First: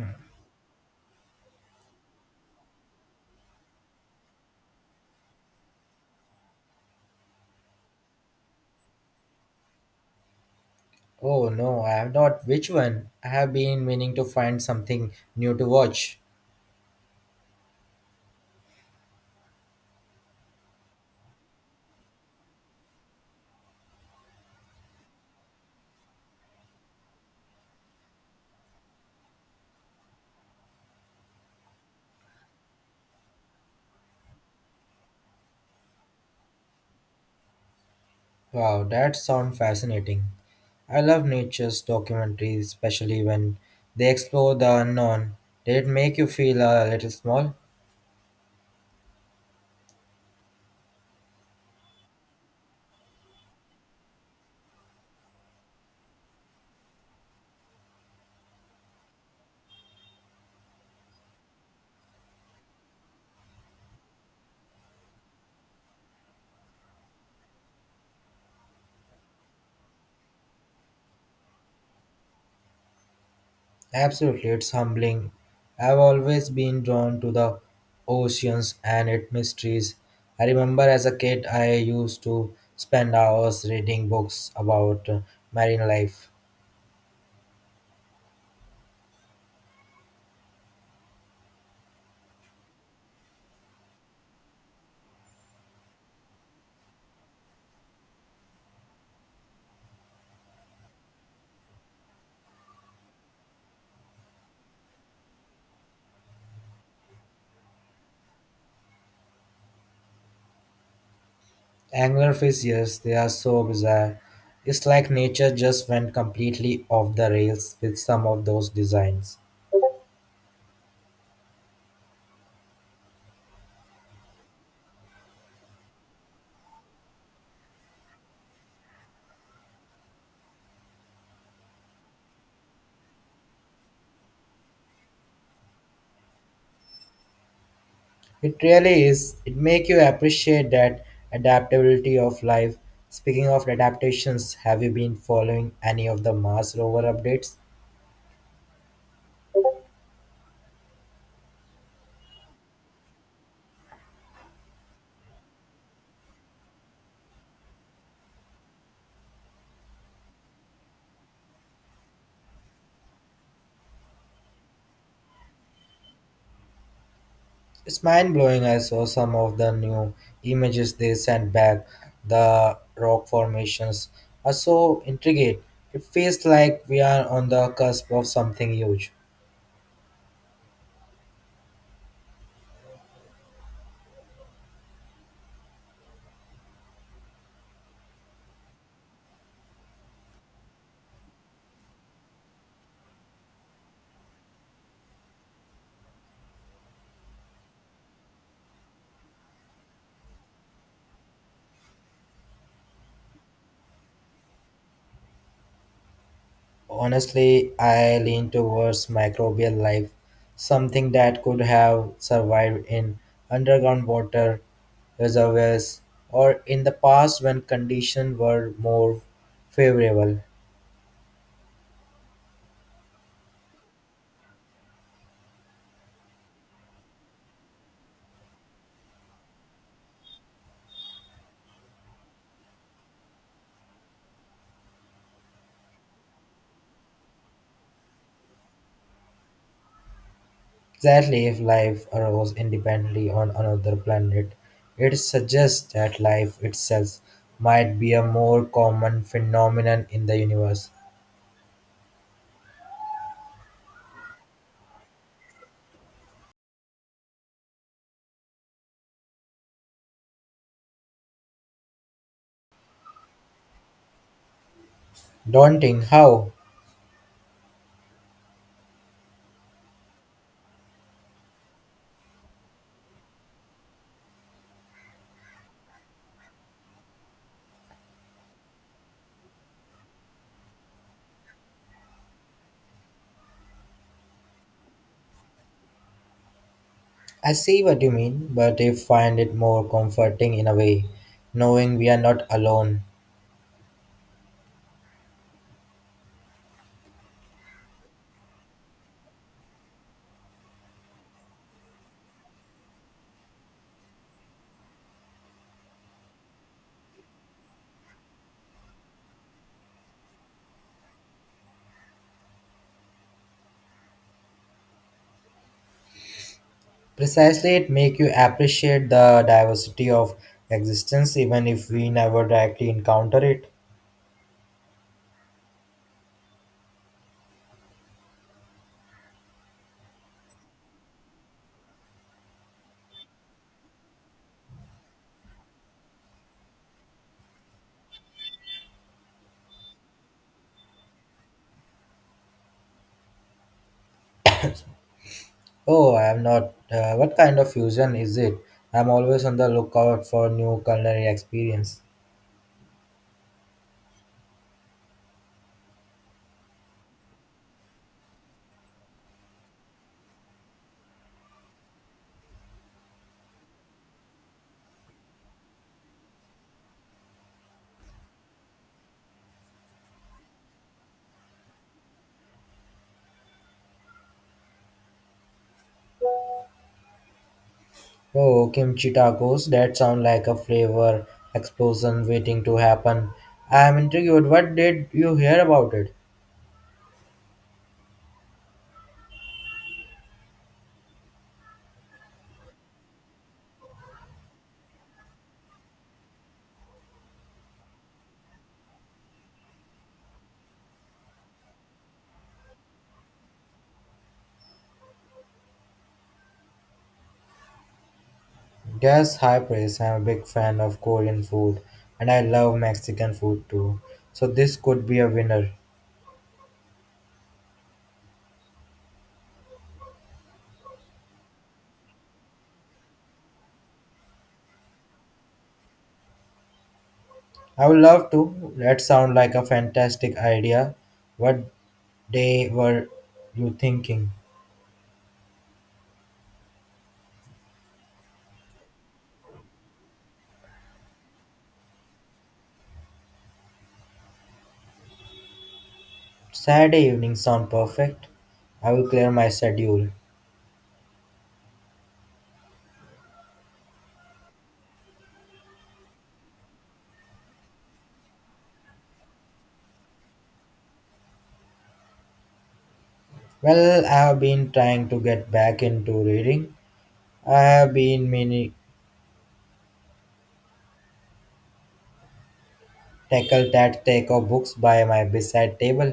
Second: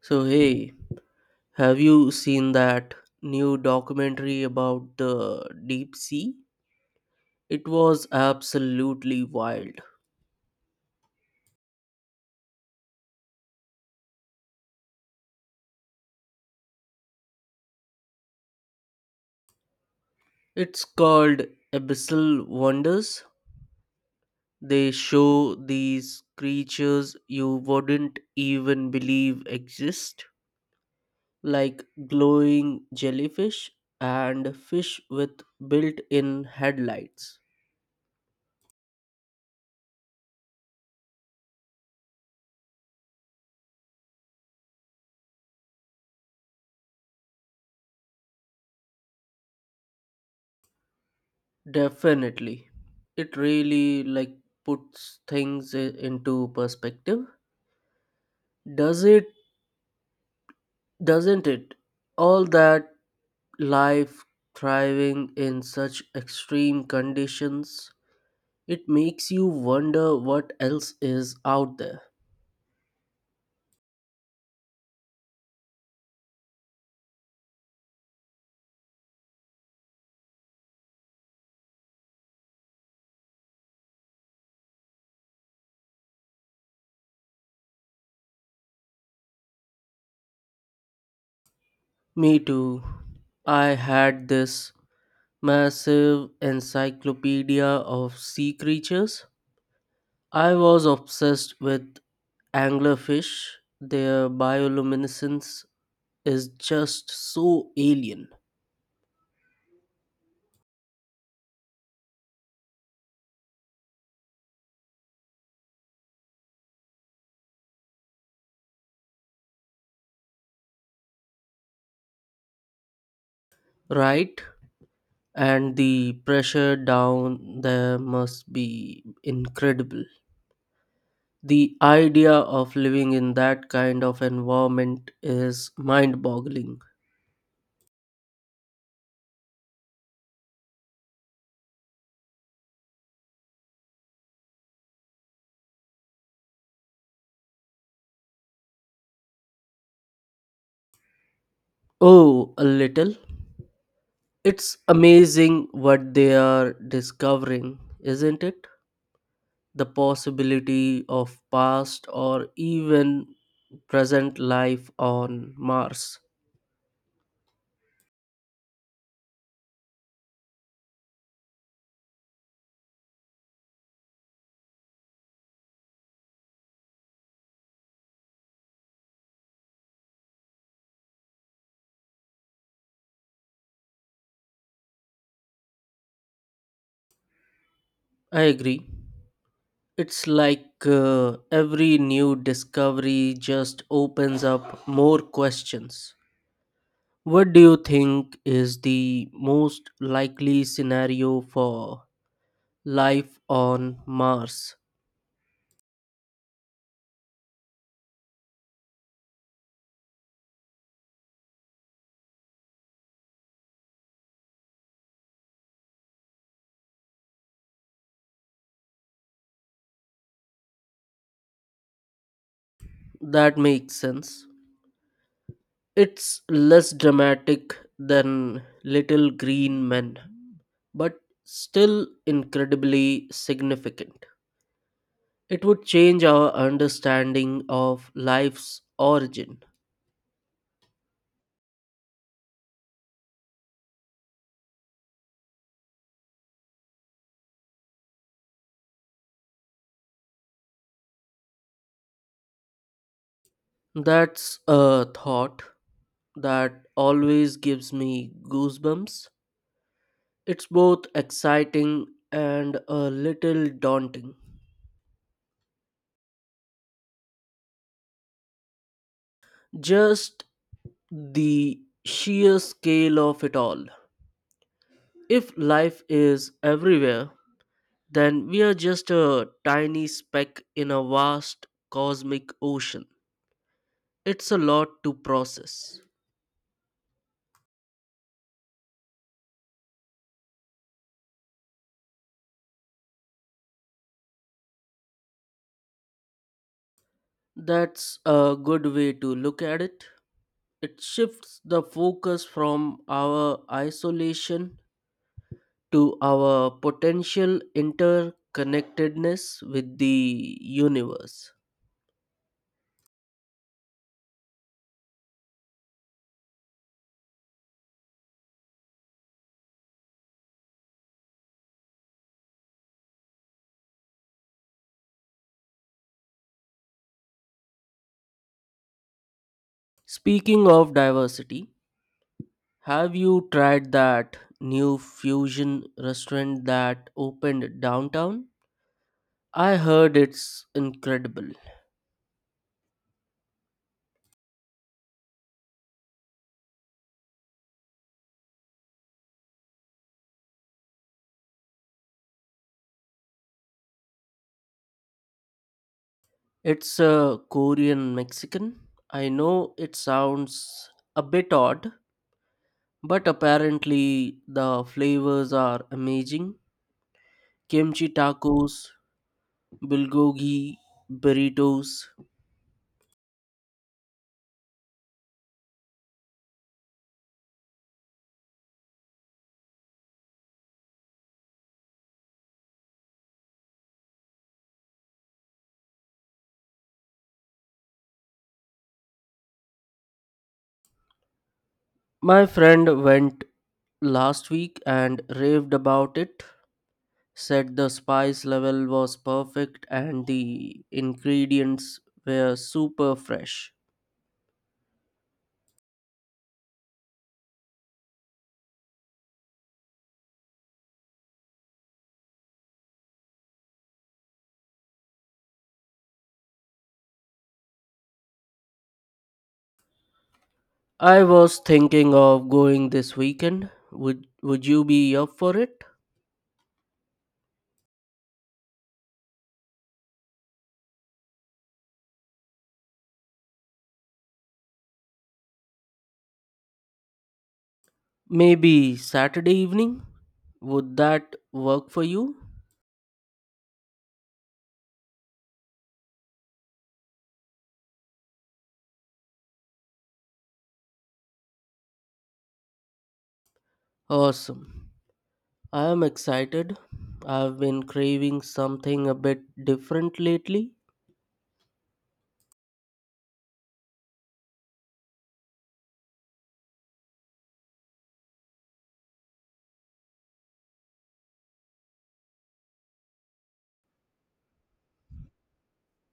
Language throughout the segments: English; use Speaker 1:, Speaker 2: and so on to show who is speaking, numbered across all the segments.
Speaker 1: So, hey, have you seen that new documentary about the deep sea? It was absolutely wild.
Speaker 2: Oh no, I have not. Which one? I have been meaning to find something new to watch.
Speaker 1: It's called Abyssal Wonders. They show these creatures you wouldn't even believe exist, like glowing jellyfish and fish with built in headlights.
Speaker 2: Wow, that sounds fascinating. I love nature's documentaries, especially when they explore the unknown. Did it make you feel a little small?
Speaker 1: Definitely. It really like puts into perspective. Does it doesn't it? All that life thriving in such extreme conditions, it makes you wonder what else is out there.
Speaker 2: Absolutely, it's humbling. I've always been drawn to the oceans and its mysteries. I remember as a kid, I used to spend hours reading books about marine life.
Speaker 1: Me too. I had this massive encyclopedia of sea creatures. I was obsessed with anglerfish. Their bioluminescence is just so alien,
Speaker 2: Anglerfish, yes, they are so bizarre. It's like nature just went completely off the rails with some of those designs.
Speaker 1: right? And the pressure down there must be incredible. The idea of living in that kind of environment is mind boggling.
Speaker 2: It really is. It make you appreciate that adaptability of life. Speaking of adaptations, have you been following any of the Mars rover updates?
Speaker 1: Oh, a little. It's amazing what they are discovering, isn't it? The possibility of past or even present life on Mars.
Speaker 2: It's mind blowing. I saw some of the new images they sent back. The rock formations are so intricate. It feels like we are on the cusp of something huge.
Speaker 1: I agree. It's like every new discovery just opens up more questions. What do you think is the most likely scenario for life on Mars?
Speaker 2: Honestly, I lean towards microbial life, something that could have survived in underground water reservoirs or in the past when conditions were more favorable.
Speaker 1: That makes sense. It's less dramatic than Little Green Men, but still incredibly significant. It would change our understanding of life's origin.
Speaker 2: Exactly, if life arose independently on another planet, it suggests that life itself might be a more common phenomenon in the universe.
Speaker 1: That's a thought that always gives me goosebumps. It's both exciting and a little daunting.
Speaker 2: Daunting, how?
Speaker 1: Just the sheer scale of it all. If life is everywhere, then we are just a tiny speck in a vast cosmic ocean. It's a lot to process.
Speaker 2: I see what you mean, but I find it more comforting in a way, knowing we are not alone.
Speaker 1: That's a good way to look at it. It shifts the focus from our isolation to our potential interconnectedness with the universe.
Speaker 2: Precisely, it makes you appreciate the diversity of existence, even if we never directly encounter it.
Speaker 1: Speaking of diversity, have you tried that new fusion restaurant that opened downtown? I heard it's incredible.
Speaker 2: Oh, I am not. What kind of fusion is it? I'm always on the lookout for new culinary experience.
Speaker 1: It's a Korean Mexican. I know it sounds a bit odd, but apparently the flavors are amazing. Kimchi tacos, bulgogi burritos.
Speaker 2: Oh, kimchi tacos. That sound like a flavor explosion waiting to happen. I am intrigued. What did you hear about it?
Speaker 1: My friend went last week and raved about it. Said the spice level was perfect and the ingredients were super fresh.
Speaker 2: Yes, high praise. I'm a big fan of Korean food and I love Mexican food too. So this could be a winner.
Speaker 1: I was thinking of going this weekend. Would you be up for it?
Speaker 2: I would love to. That sounds like a fantastic idea. What day were you thinking?
Speaker 1: Maybe Saturday evening? Would that work for you?
Speaker 2: Saturday evening sound perfect. I will clear my schedule.
Speaker 1: Awesome. I am excited. I've been craving something a bit different lately.
Speaker 2: Well, I have been trying to get back into reading. I have been meaning tackle that take of books by my bedside table.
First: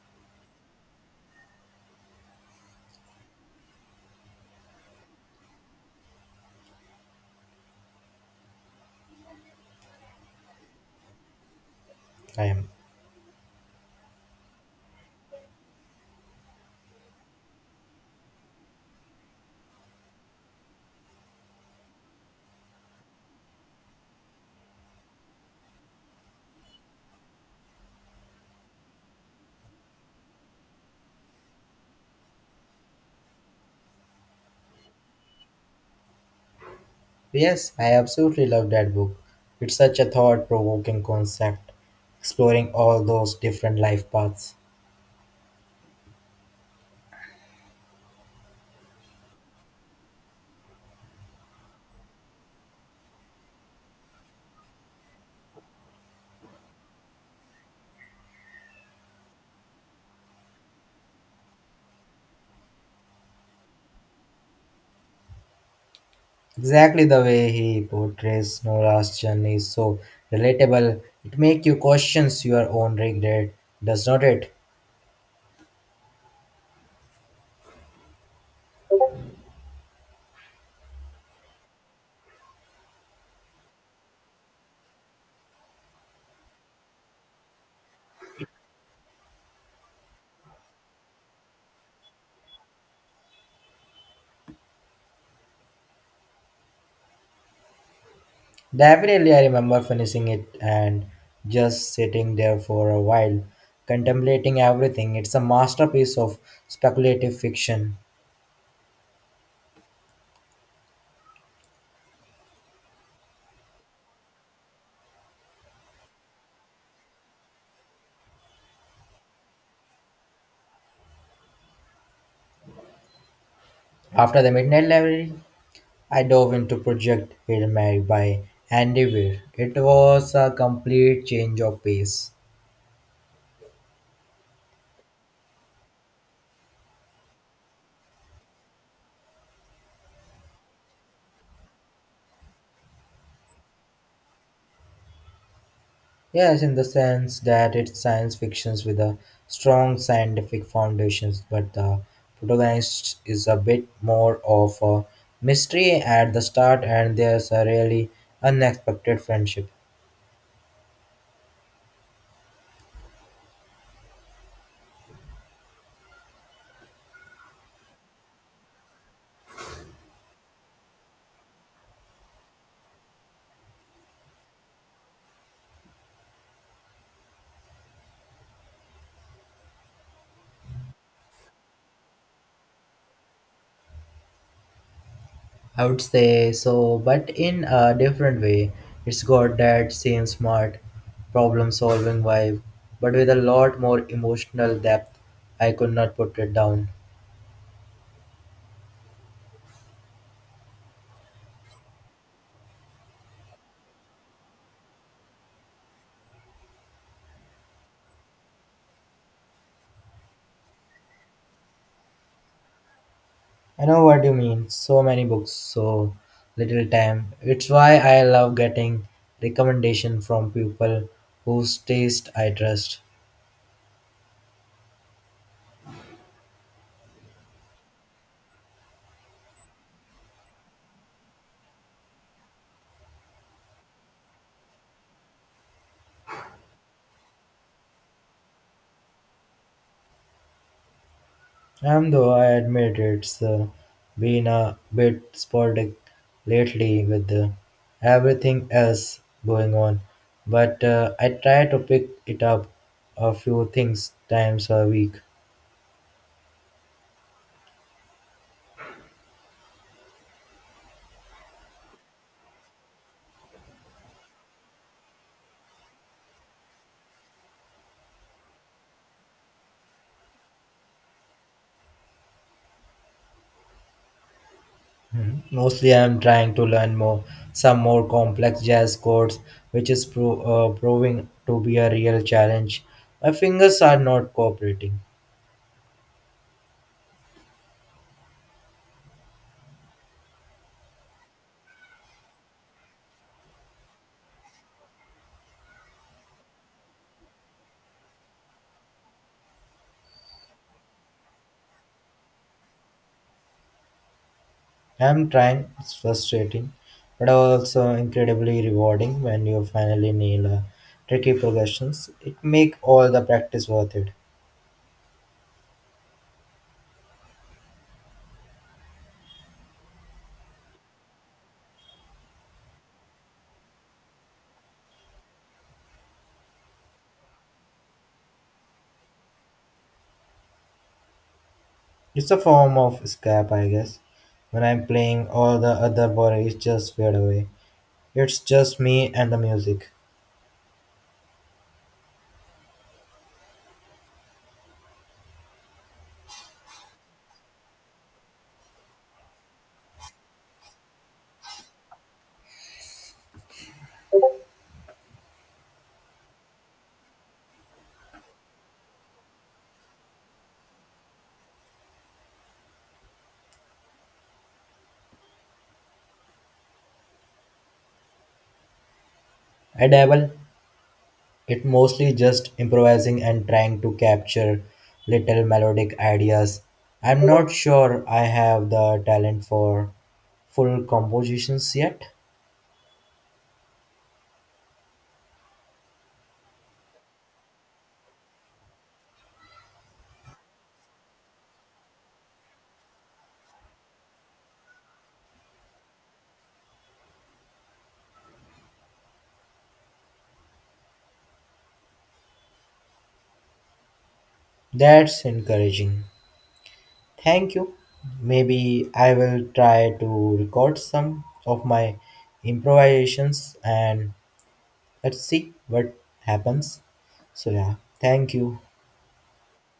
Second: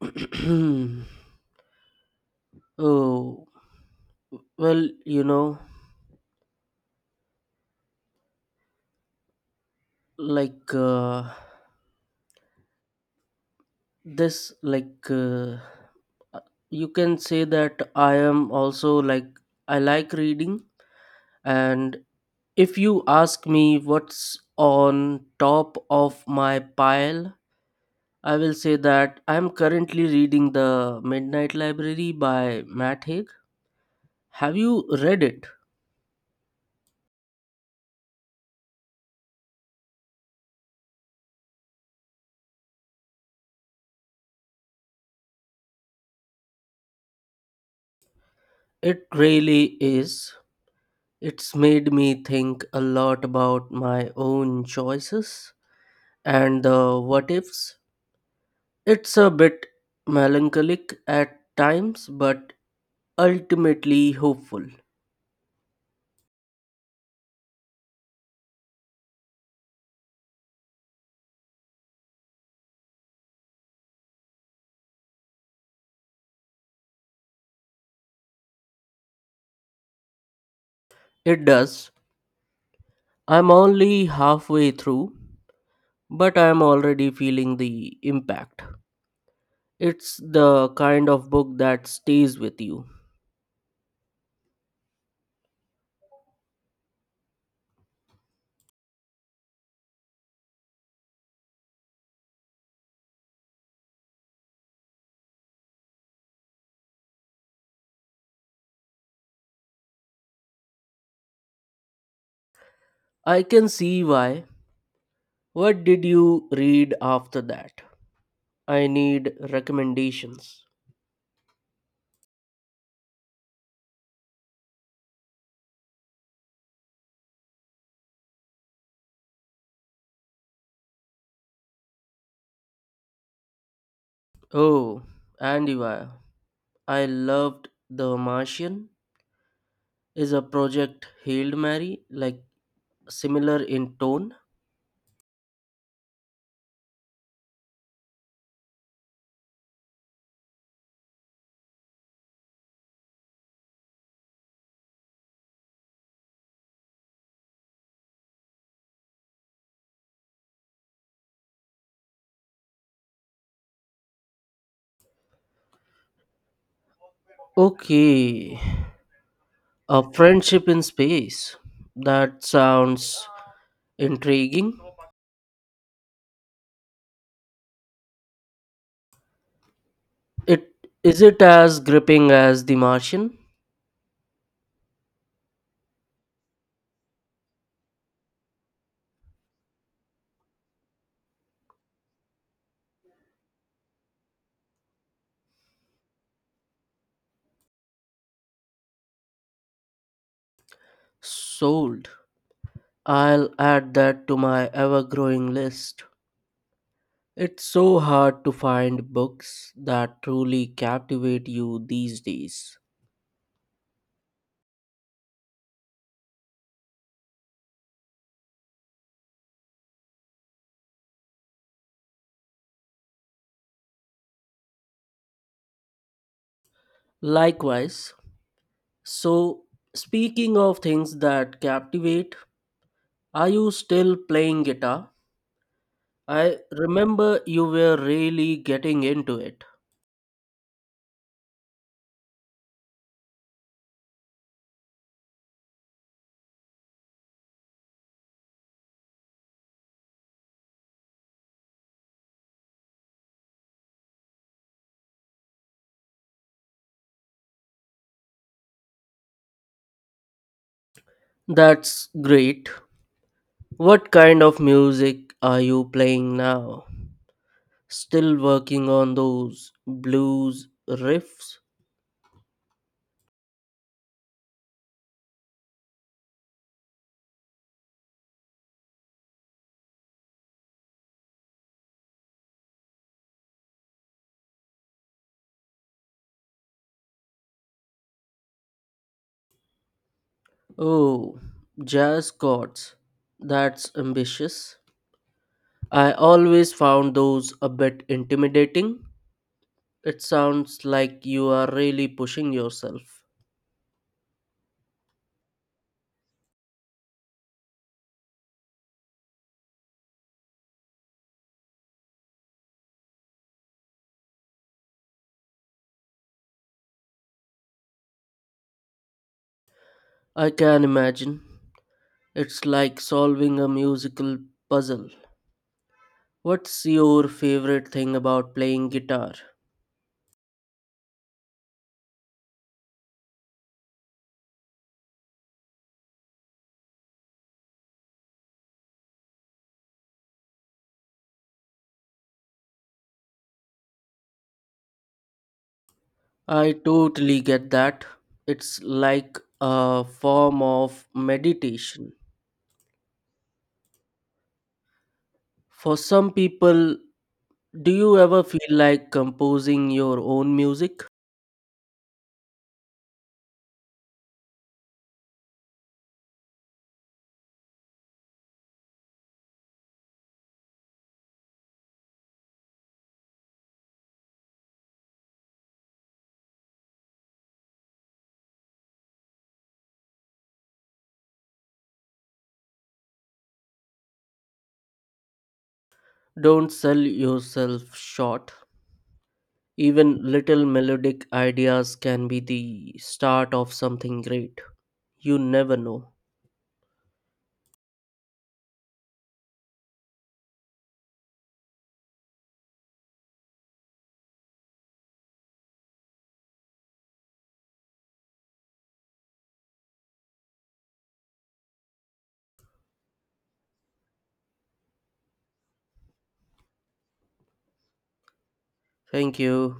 Speaker 1: Oh, well, like uh,
Speaker 2: I am.
Speaker 1: this like you can say that I am also like I like reading, and if you ask me what's on top of my pile, I will say that I am currently reading The Midnight Library by Matt Haig. Have you read it?
Speaker 2: Yes, I absolutely love that book. It's such a thought provoking concept, exploring all those different life paths.
Speaker 1: It really is. It's made me think a lot about my own choices. And the what ifs? It's a bit melancholic at times, but ultimately hopeful.
Speaker 2: Exactly the way he portrays Nora's journey is so relatable. It makes you question your own regret, does not it?
Speaker 1: It does. I'm only halfway through, but I'm already feeling the impact. It's the kind of book that stays with you.
Speaker 2: Definitely, I remember finishing it and just sitting there for a while, contemplating everything. It's a masterpiece of speculative fiction.
Speaker 1: I can see why. What did you read after that? I need recommendations.
Speaker 2: After the Midnight Library, I dove into Project Hail Mary by Andy Weir. It was a complete change of pace.
Speaker 1: Oh, and you are. I loved The Martian. Is a project Hailed Mary like similar in tone.
Speaker 2: Yes, in the sense that it's science fiction with a strong scientific foundations, but the protagonist is a bit more of a mystery at the start, and there's a really unexpected friendship.
Speaker 1: Okay, a friendship in space. That sounds intriguing. It is it as gripping as The Martian?
Speaker 2: I would say so, but in a different way. It's got that same smart, problem solving vibe, but with a lot more emotional depth. I could not put it down.
Speaker 1: Sold. I'll add that to my ever-growing list. It's so hard to find books that truly captivate you these days.
Speaker 2: I know what you mean. So many books, so little time. It's why I love getting recommendation from people whose taste I trust.
Speaker 1: Likewise, so speaking of things that captivate, are you still playing guitar? I remember you were really getting into it.
Speaker 2: Though I admit it's been a bit sporadic lately with everything else going on, but I try to pick it up a few things times a week.
Speaker 1: That's great. What kind of music are you playing now? Still working on those blues riffs?
Speaker 2: Mhm. Mostly, I'm trying to learn more some more complex jazz chords, which is proving to be a real challenge. My fingers are not cooperating.
Speaker 1: Oh, jazz chords. That's ambitious. I always found those a bit intimidating. It sounds like you are really pushing yourself.
Speaker 2: I'm trying, it's frustrating, but also incredibly rewarding when you finally nail a tricky progressions. It make all the practice worth it.
Speaker 1: I can imagine. It's like solving a musical puzzle. What's your favorite thing about playing guitar?
Speaker 2: It's a form of escape, I guess. When I'm playing, all the other worries just fade away. It's just me and the music.
Speaker 1: I totally get that. It's like a form of meditation. For some people, do you ever feel like composing your own music?
Speaker 2: I dabble. It mostly just improvising and trying to capture little melodic ideas. I'm not sure I have the talent for full compositions yet.
Speaker 1: Don't sell yourself short. Even little melodic ideas can be the start of something great. You never know.
Speaker 2: That's encouraging. Thank you. Maybe I will try to record some of my improvisations and let's see what happens. So, yeah, thank you.
Speaker 1: Thank you.